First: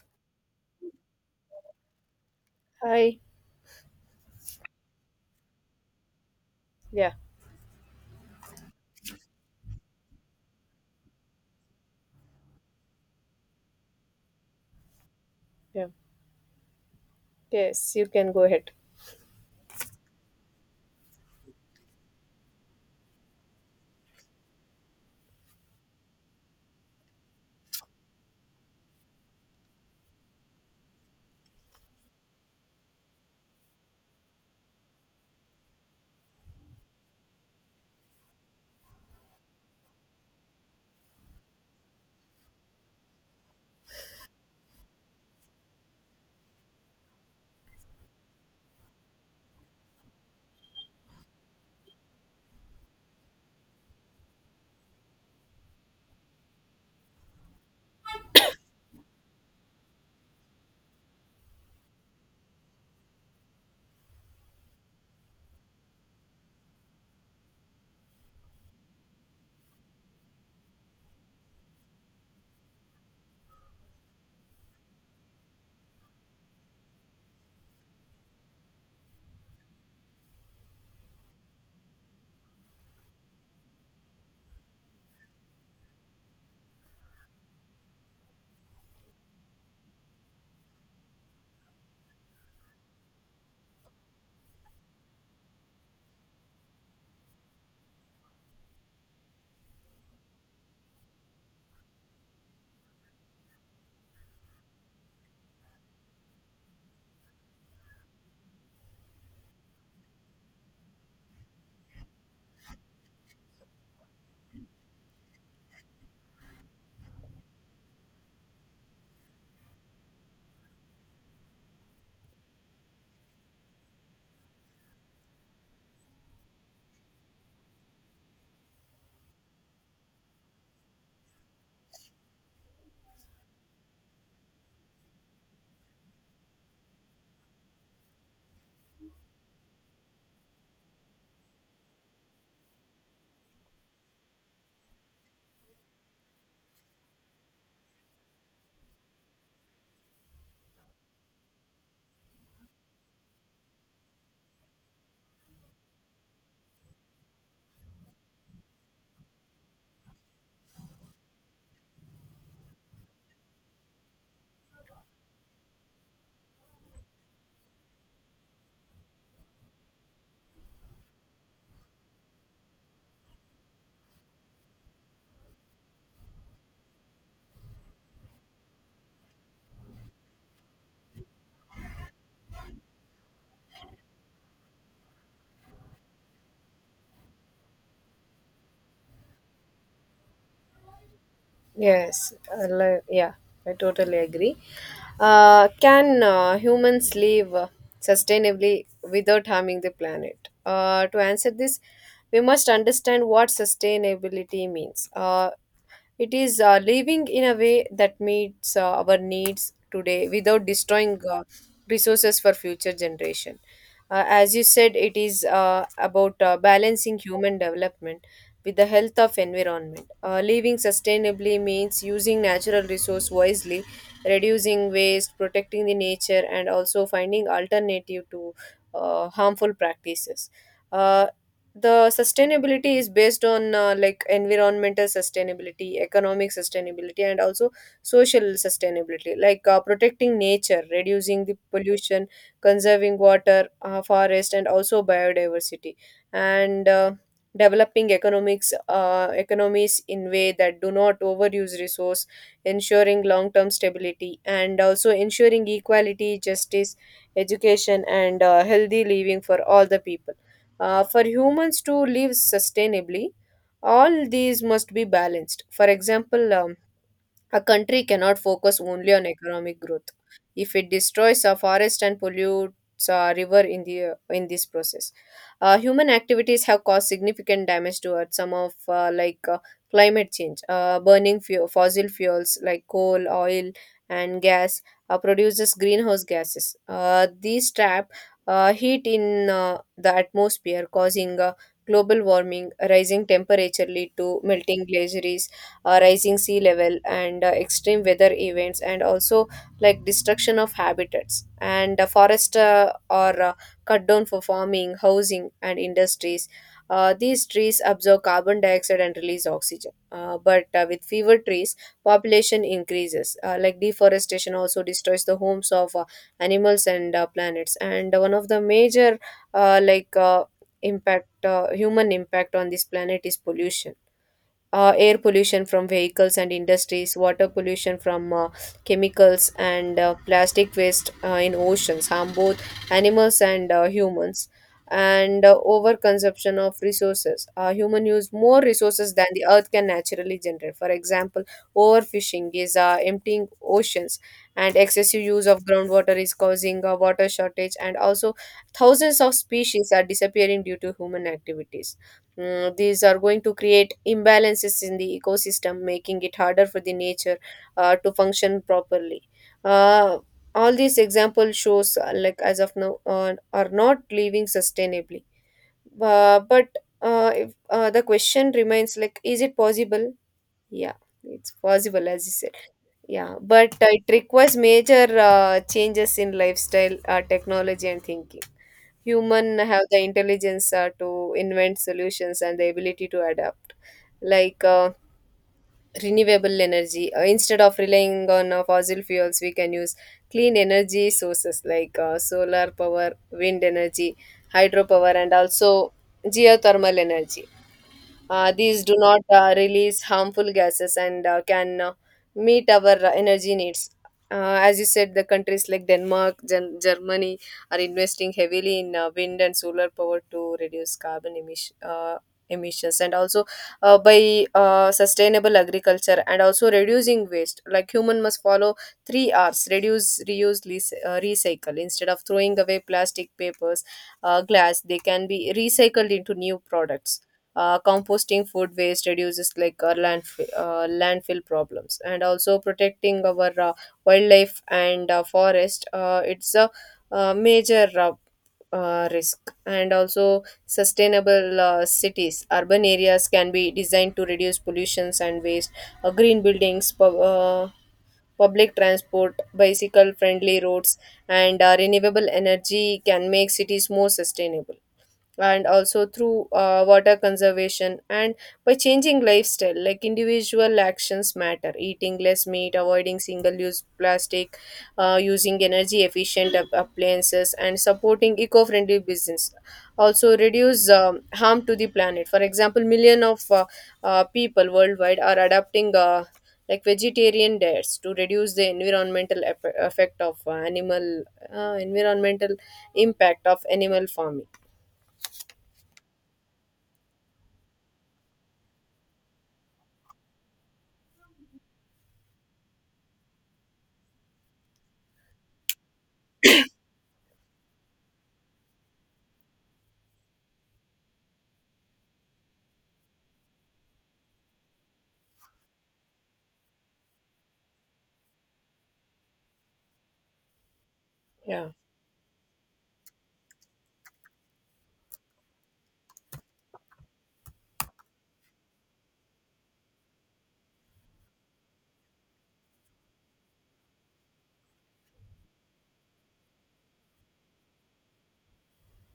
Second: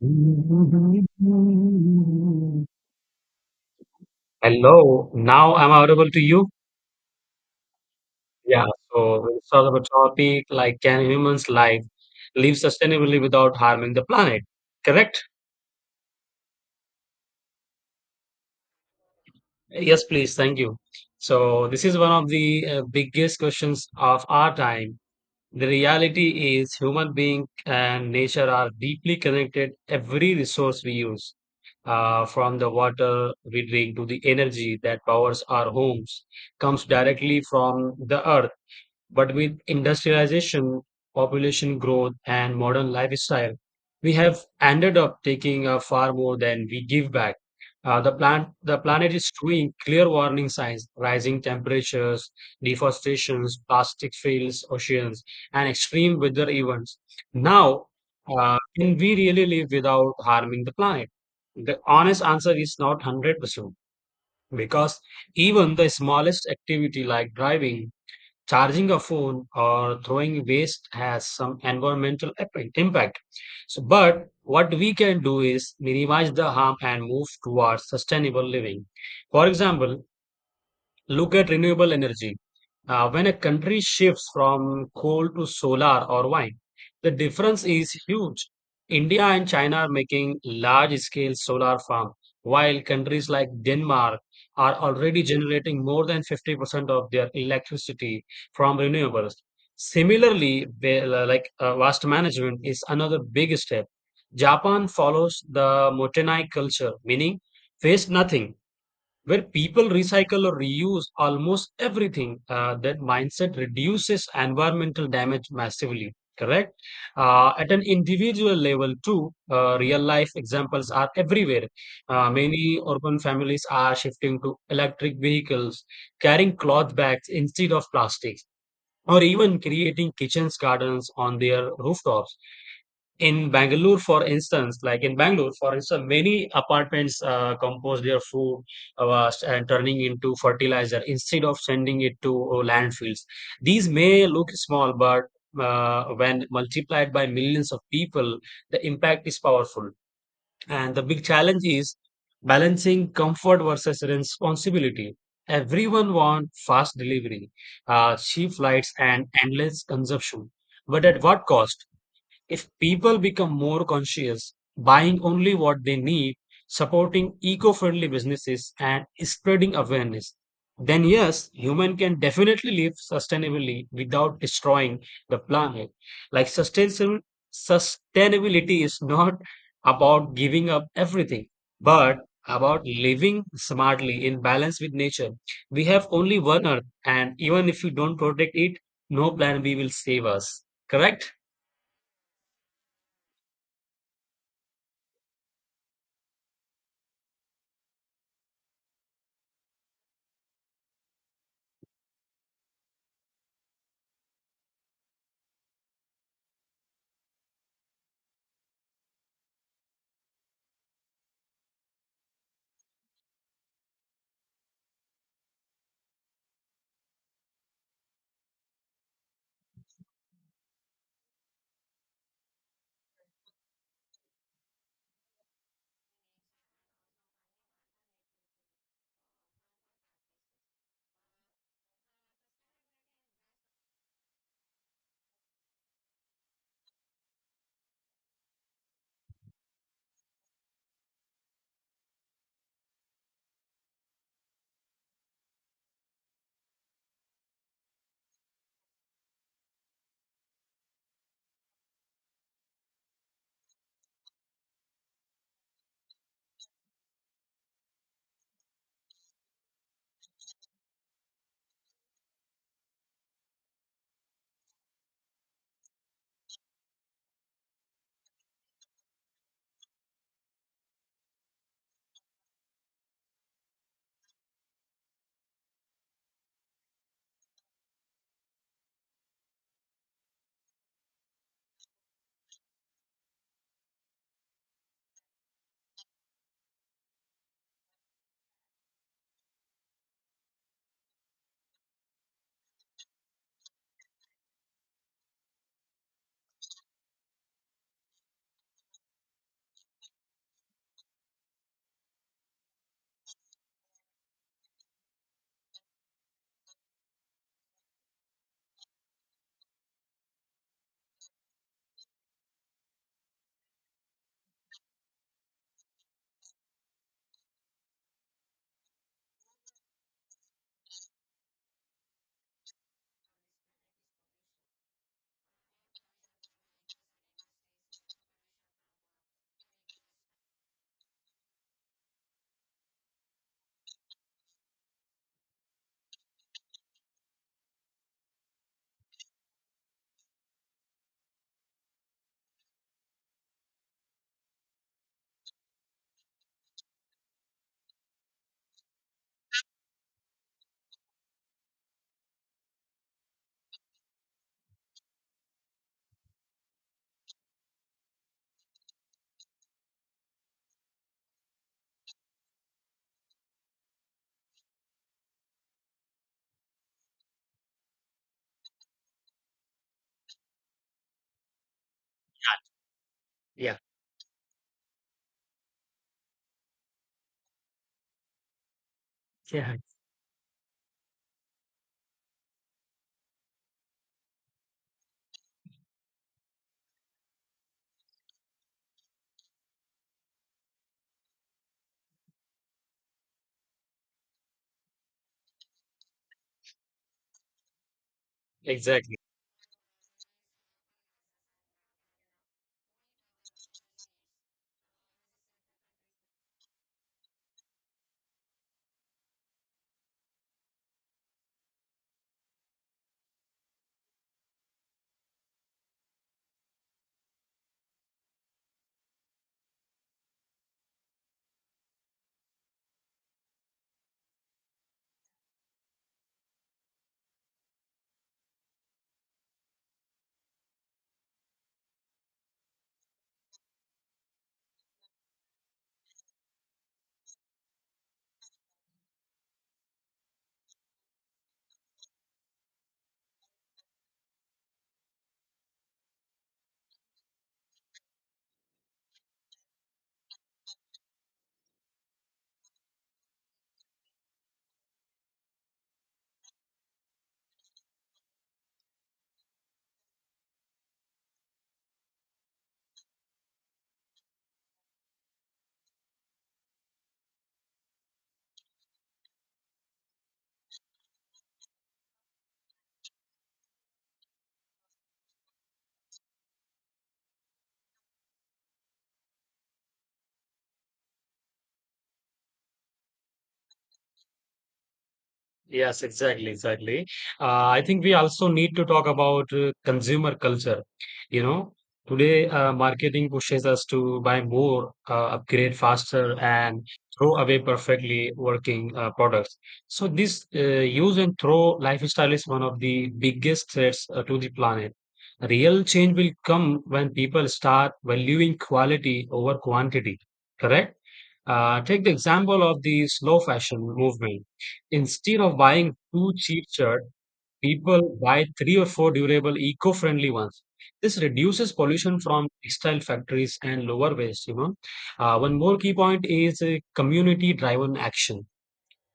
Hello, Hi. now I'm audible to you. Yeah. Yeah, so let's talk about topic like can humans life live sustainably without harming the planet? Correct? Yeah. Yes, you can go ahead. Yes, please. Thank you. So this is one of the biggest questions of our time. The reality is human being and nature are deeply connected. Every resource we use, from the water we drink to the energy that powers our homes, comes directly from the earth, but with industrialization, population growth, and modern lifestyle, we have ended up taking far more than we give back. The planet is showing clear warning signs: rising temperatures, deforestations, plastic fields, oceans, and extreme weather events. Now, can we really live without harming the planet? The honest answer is not 100%, because even the smallest activity like driving, charging a phone, or throwing waste has some impact. So, but what we can do is minimize the harm and move towards sustainable living. For example, look at renewable energy. When a country shifts from coal to solar or wind, the difference is huge. India and China are making large scale solar farms, while countries like Denmark are already generating more than 50% of their electricity from renewables. Similarly, waste management is another big step. Japan follows the Motenai culture, meaning waste nothing, where people recycle or reuse almost everything. That mindset reduces environmental damage massively. Correct? At an individual level, too, real life examples are everywhere. Many urban families are shifting to electric vehicles, carrying cloth bags instead of plastics, or even creating kitchens gardens on their rooftops. In Bangalore, for instance, many apartments compose their food and turning into fertilizer instead of sending it to landfills. These may look small, but when multiplied by millions of people, the impact is powerful. And the big challenge is balancing comfort versus responsibility. Everyone wants fast delivery, cheap flights, and endless consumption. But at what cost? If people become more conscious, buying only what they need, supporting eco friendly businesses, and spreading awareness, then yes, human can definitely live sustainably without destroying the planet. Like sustainable sustainability is not about giving up everything, but about living smartly in balance with nature. We have only one earth, and even if you don't protect it, no plan B will save us. Correct? Yeah. I totally agree. Can humans live sustainably without harming the planet? To answer this, we must understand what sustainability means. It is living in a way that meets our needs today without destroying resources for future generation. As you said, it is about balancing human development with the health of environment. Living sustainably means using natural resource wisely, reducing waste, protecting the nature, and also finding alternative to harmful practices. Uh, the sustainability is based on like environmental sustainability, economic sustainability, and also social sustainability, like protecting nature, reducing the pollution, conserving water, forest, and also biodiversity, and developing economics economies in way that do not overuse resource, ensuring long term stability, and also ensuring equality, justice, education, and healthy living for all the people. For humans to live sustainably, all these must be balanced. For example, a country cannot focus only on economic growth if it destroys a forest and pollutes a river in this process. Human activities have caused significant damage to Earth. Some of climate change, burning fossil fuels like coal, oil, and gas produces greenhouse gases. These trap heat in the atmosphere, causing global warming. Rising temperature lead to melting glaciers, rising sea level, and extreme weather events. And also, like, destruction of habitats, and forests are cut down for farming, housing, and industries. These trees absorb carbon dioxide and release oxygen, but with fewer trees population increases. Like deforestation also destroys the homes of animals and planets. And one of the major like impact human impact on this planet is pollution. Air pollution from vehicles and industries, water pollution from chemicals, and plastic waste in oceans harm both animals and humans. And overconsumption of resources. Human use more resources than the earth can naturally generate. For example, overfishing is emptying oceans, and excessive use of groundwater is causing a water shortage, and also thousands of species are disappearing due to human activities. Mm, these are going to create imbalances in the ecosystem, making it harder for the nature to function properly. Uh, all these examples shows, like as of now, are not living sustainably. But if, the question remains, like, is it possible? Yeah, it's possible, as you said. Yeah, but Yeah. It requires major changes in lifestyle, technology, and thinking. Human Yeah. have the intelligence to invent solutions and the ability to adapt, like renewable energy. Instead of relying on fossil fuels, we can use clean energy sources like solar power, wind energy, hydropower, and also geothermal energy. These do Exactly. not release harmful gases and can meet our energy needs. As you said, the countries like Denmark, Germany are investing heavily in wind and solar power to reduce carbon emissions, and also by sustainable agriculture and also reducing waste. Like, human must follow three R's: reduce, reuse, recycle. Instead of throwing away plastic, papers, glass, they can be recycled into new products. Composting food waste reduces like our landfill problems, and also protecting our wildlife and forest. It's a major risk. And also sustainable cities, urban areas can be designed to reduce pollutions and waste. Green buildings, public transport, bicycle friendly roads, and renewable energy can make cities more sustainable, and also through water conservation and by changing lifestyle. Like, individual actions matter: eating less meat, avoiding single use plastic, using energy efficient appliances, and supporting eco friendly business also reduce harm to the planet. For example, million of people worldwide are adopting like vegetarian diets to reduce the environmental impact of animal farming. Yes, exactly, exactly. I think we also need to talk about consumer culture. You know, today marketing pushes us to buy more, upgrade faster, and throw away perfectly working products. So this, use and throw lifestyle is one of the biggest threats to the planet. Real change will come when people start valuing quality over quantity. Correct? Yeah. Take the example of the slow fashion movement. Instead of buying two cheap shirts, people buy three or four durable, eco-friendly ones. This reduces pollution from textile factories and lower waste. You know, one more key point is community-driven action.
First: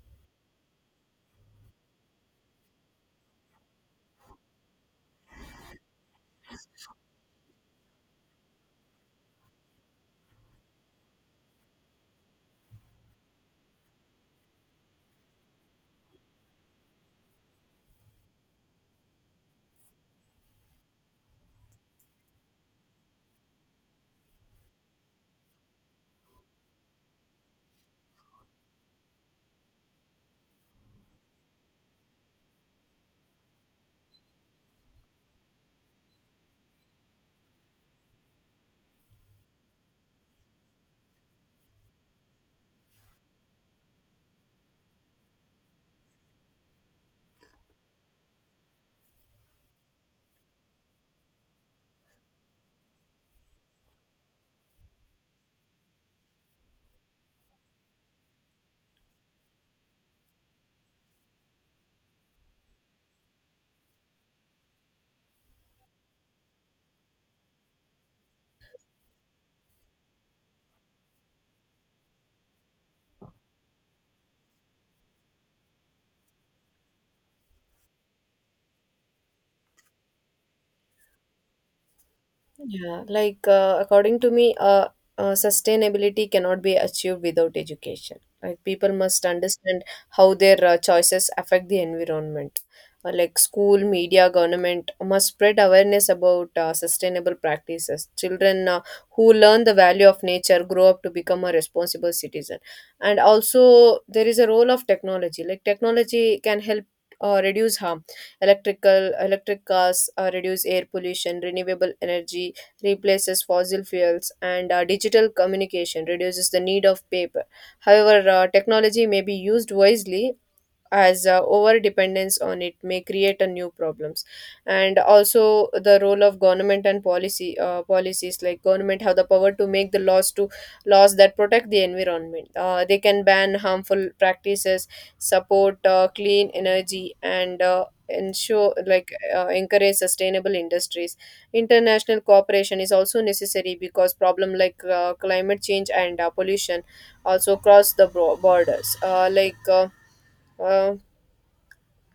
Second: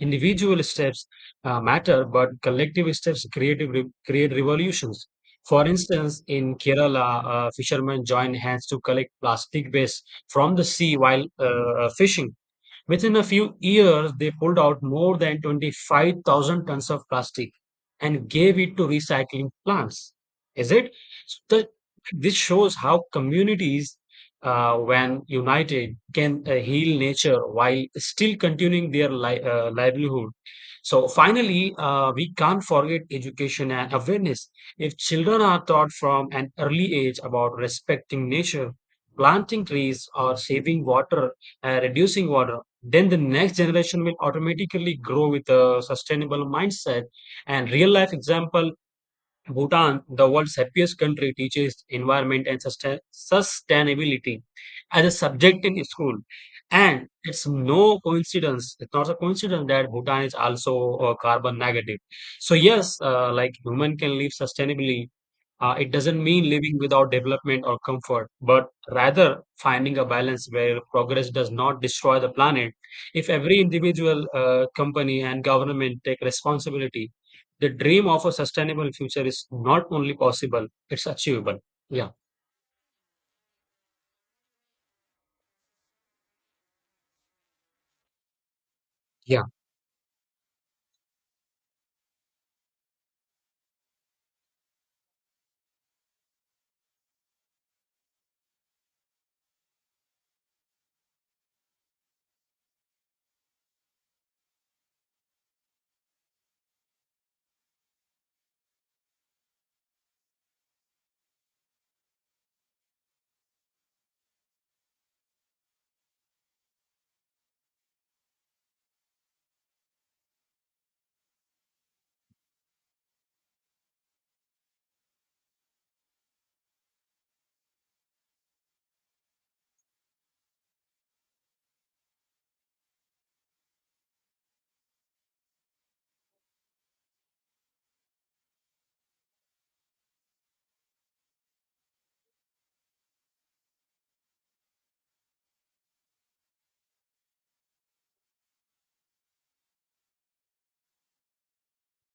Individual steps matter, but collective steps create revolutions. For instance, in Kerala, fishermen join hands to collect plastic waste from the sea while fishing. Within a few years, they pulled out more than 25,000 tons of plastic and gave it to recycling plants. Is it? So the- this shows how communities, when united, can heal nature while still continuing their livelihood. So finally, we can't forget education and awareness. If children are taught from an early age about respecting nature, planting trees, or saving water, reducing water, then the next generation will automatically grow with a sustainable mindset. And real life example, Bhutan, the world's happiest country, teaches environment and sustainability as a subject in school, and it's not a coincidence that Bhutan is also carbon negative. So yes, like human can live sustainably. It doesn't mean living without development or comfort, but rather finding a balance where progress does not destroy the planet. If every individual, company, and government take responsibility, the dream of a sustainable future is not only possible, it's achievable. Yeah. Yeah, like according to me, sustainability cannot be achieved without education. Like, people must Yeah. understand how their choices affect the environment. Like, school, media, government must spread awareness about sustainable practices. Children who learn the value of nature grow up to become a responsible citizen. And also, there is a role of technology. Like, technology can help reduce harm. Electric cars reduce air pollution. Renewable energy replaces fossil fuels, and digital communication reduces the need of paper. However, technology may be used wisely, as over dependence on it may create a new problems. And also the role of government and policy policies, like government have the power to make the laws to laws that protect the environment. They can ban harmful practices, support clean energy, and ensure, like encourage sustainable industries. International cooperation is also necessary because problem like climate change and pollution also cross the borders. Uh, uh,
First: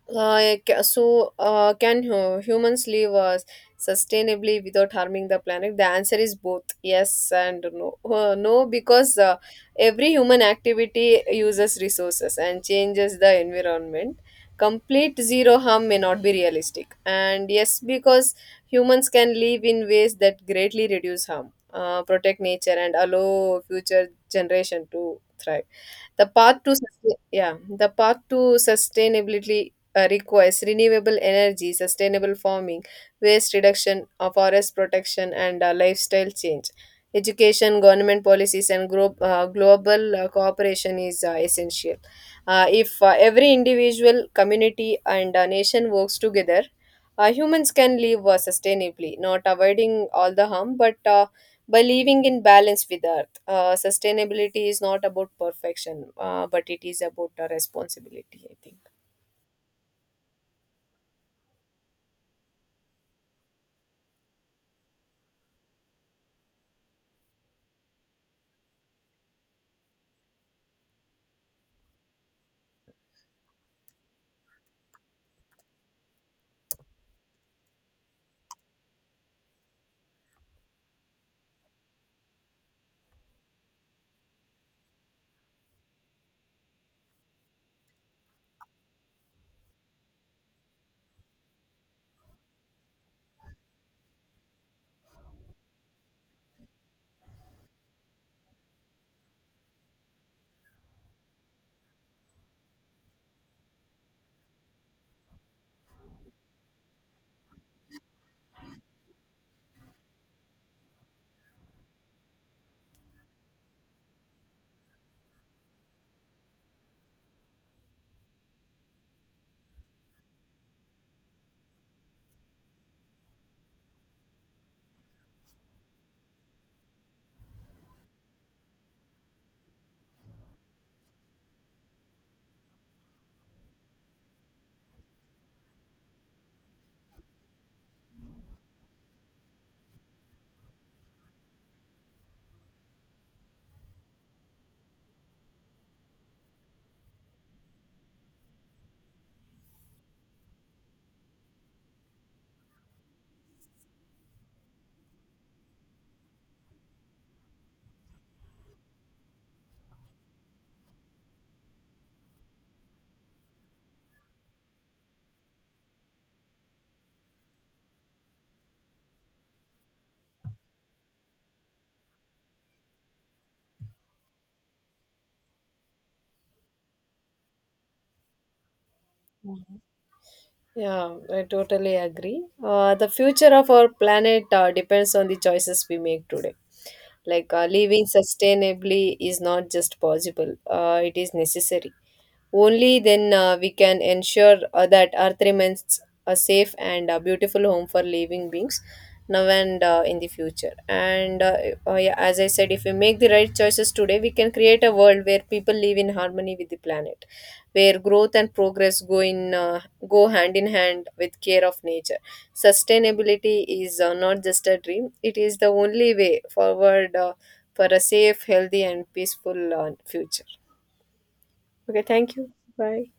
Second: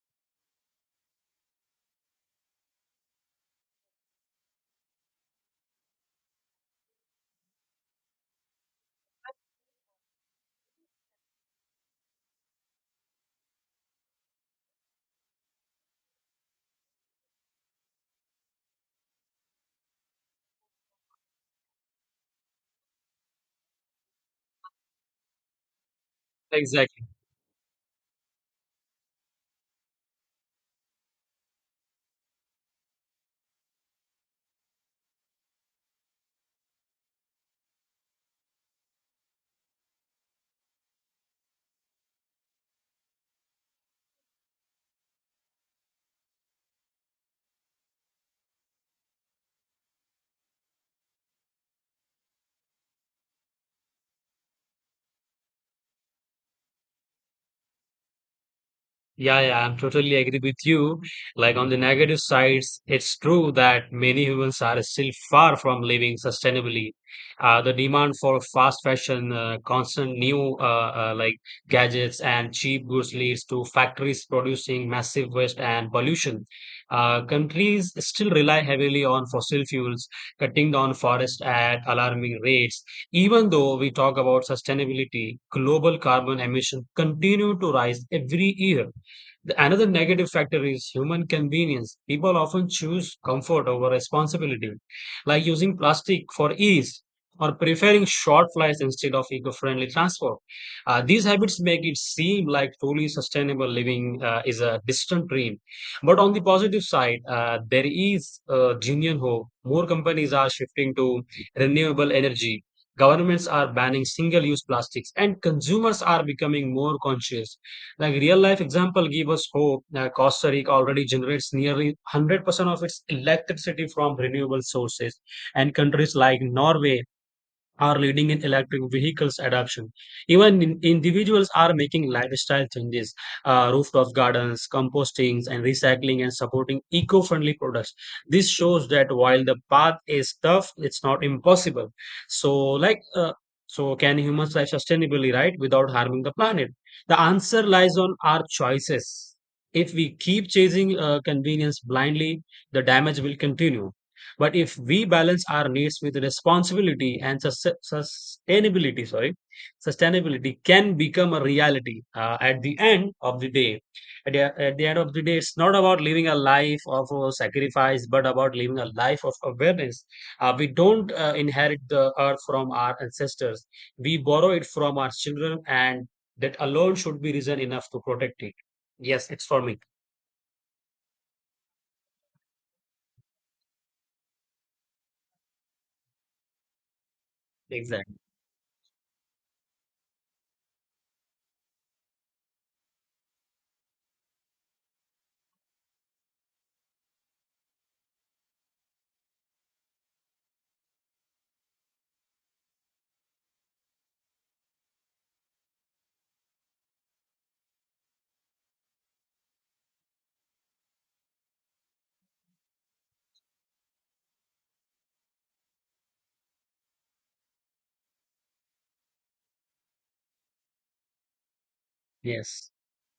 like, so, can humans live sustainably without harming the planet? The answer is both yes and no. No, because every human activity uses resources and changes the environment. Complete zero harm may not be realistic. And yes, because humans can live in ways that greatly reduce harm, protect nature, and allow future generation to thrive. The path to Exactly. sustain, Yeah, the path to sustainability requires renewable energy, sustainable farming, waste reduction, forest protection, and lifestyle change. Education, government policies, and global cooperation is essential. If every individual, community, and nation works together, humans can live sustainably, not avoiding all the harm, but by living in balance with Earth. Sustainability is not about perfection, but it is about a responsibility, I think. Yeah, yeah, I'm totally agree with you. Like on the negative sides, it's true that many humans are still far from living sustainably. The demand for fast fashion, constant new, like gadgets and cheap goods leads to factories producing massive waste and pollution. Countries still rely heavily on fossil fuels, cutting down forests at alarming rates. Even though we talk about sustainability, global carbon emissions continue to rise every year. Another negative factor is human convenience. People often choose comfort over responsibility, like using plastic for ease or preferring short flights instead of eco friendly transport. These habits make it seem like truly sustainable living is a distant dream. But on the positive side, there is genuine hope. More companies are shifting to renewable energy. Governments are banning single use plastics, and consumers are becoming more conscious. Like real life example give us hope that Costa Rica already generates nearly 100% of its electricity from renewable sources, and countries like Norway are leading in electric vehicles adoption. Even in, individuals are making lifestyle changes: rooftop gardens, compostings, and recycling, and supporting eco-friendly products. This shows that while the path is tough, it's not impossible. So, like, uh, so can humans live sustainably, right, without harming the planet? The answer lies on our choices. If we keep chasing convenience blindly, the damage will continue. But if we balance our needs with responsibility and sustainability can become a reality at the end of the day. At the end of the day, it's not about living a life of sacrifice, but about living a life of awareness. We don't inherit the earth from our ancestors, we borrow it from our children, and that alone should be reason enough to protect it. Yes, it's for me. Mhm. Yeah, I totally agree. The future of our planet depends on the choices we make today. Like, living Exactly. sustainably is not just possible, it is necessary. Only then we can ensure that Earth remains a safe and a beautiful home for living beings now and in the future. And yeah, as I said, if we make the right choices today, we can create a world where people live in harmony with the planet, where growth and progress go hand in hand with care of nature. Sustainability is not just a dream; it is the only way forward for a safe, healthy, and peaceful future. Okay, thank you. Yes. Bye.